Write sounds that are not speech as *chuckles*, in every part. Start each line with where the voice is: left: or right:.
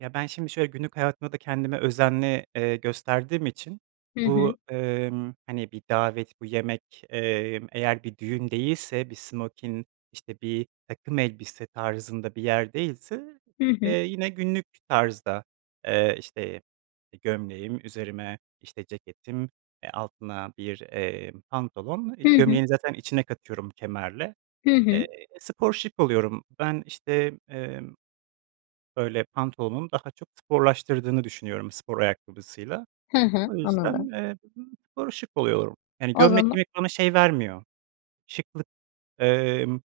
right: Ya, ben şimdi şöyle, günlük hayatımda da, kendime özenli, eee, gösterdiğim için,
left: Hı hı.
right: bu, emm, hani bir davet, bu yemek, emm, eğer bir düğün değilse, bir smokin, işte, bir takım elbise tarzında bir yer değilse,
left: Hı
right: eee,
left: hı.
right: yine günlük tarzda, eee, işte gömleğim, üzerime işte ceketim, e, altına bir, eee, pantolon, iii,
left: Hı hı.
right: gömleği zaten içine katıyorum kemerle.
left: Hı
right: Eee,
left: hı.
right: spor şık oluyorum. Ben işte, emm, böyle, pantolonu daha çok sporlaştırdığını düşünüyorum spor ayakkabısıyla.
left: Hı hı.
right: O
left: Anladım.
right: yüzden, emm, spor şık oluyorum. Yani
left: O
right: gömlek
left: zama
right: giymek bana şey vermiyor, şıklık, emm,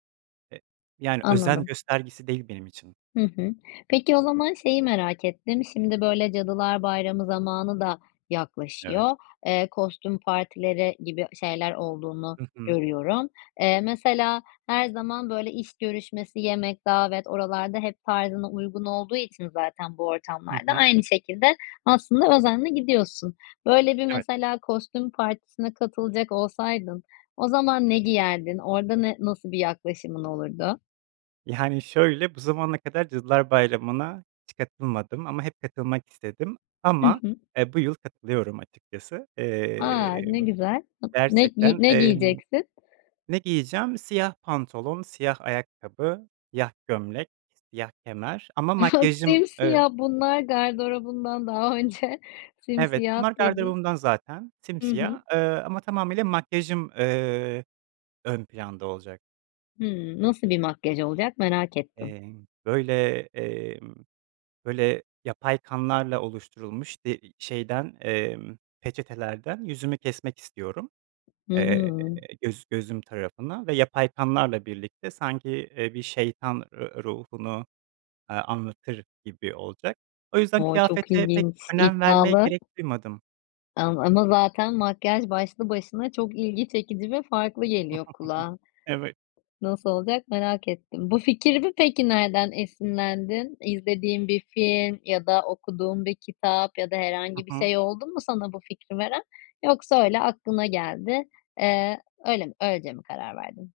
right: e, yani özen
left: Anladım.
right: göstergesi değil benim için.
left: Hı hı. Peki, o zaman şeyi merak ettim. Şimdi, böyle, Cadılar Bayramı zamanı da
right: Evet.
left: yaklaşıyor. Eee, kostüm partileri gibi şeyler olduğunu
right: Hı hı.
left: görüyorum, eee, mesela her zaman, böyle, iş görüşmesi, yemek, davet oralarda hep tarzına uygun olduğu için zaten bu
right: Hı
left: ortamlar da,
right: hı.
left: aynı şekilde, aslında özenle gidiyorsun, böyle bir,
right: Evet.
left: mesela kostüm partisine katılacak olsaydın, o zaman ne giyerdin, orada ne nasıl bir yaklaşımın olurdu?
right: Yani şöyle, bu zamana kadar Cadılar Bayramı'na hiç katılmadım ama hep katılmak istedim,
left: Hı
right: ama,
left: hı.
right: eee, bu yıl katılıyorum açıkçası.
left: A, ne
right: Emm
left: güzel. Ne giy
right: Gerçekten,
left: ne
right: emm
left: giyeceksin?
right: Ne giyeceğim? Siyah pantolon, siyah ayakkabı, siyah gömlek, siyah kemer ama
left: *chuckles*
right: makyajım, ııı
left: Simsiyah, bunlar gardrobundan daha önce,
right: Evet,
left: simsiyah
right: onlar
left: dedin.
right: gardırobumdan zaten,
left: Hı hı.
right: simsiyah, ııı, ama tamamıyla makyajım, ııı, ön planda olacak.
left: Hıı, nasıl bir makyaj olacak merak ettim.
right: Emm, böyle, emm, böyle, yapay kanlarla oluşturulmuş, de şeyden, emm, peçetelerden yüzümü kesmek istiyorum.
left: Hı
right: Eee,
left: hı.
right: göz gözüm tarafına ve yapay kanlarla birlikte, sanki, eee, bir şeytan r ruhunu, ııı, anlatır gibi olacak. O yüzden,
left: O çok
right: kıyafete pek
left: ilginç,
right: önem vermeye
left: iddialı.
right: gerek duymadım.
left: Am ama zaten makyaj, başlı başına çok ilgi çekici ve farklı geliyor
right: *chuckles*
left: kulağa.
right: Evet.
left: Nasıl olacak merak ettim. Bu fikirde peki, nereden esinlendin? İzlediğin bir film ya da okuduğun bir kitap ya da
right: Hı
left: herhangi bir
right: hı.
left: şey oldu mu sana bu fikri veren, yoksa öyle aklına geldi, eee, öyle mi öylece mi karar verdin?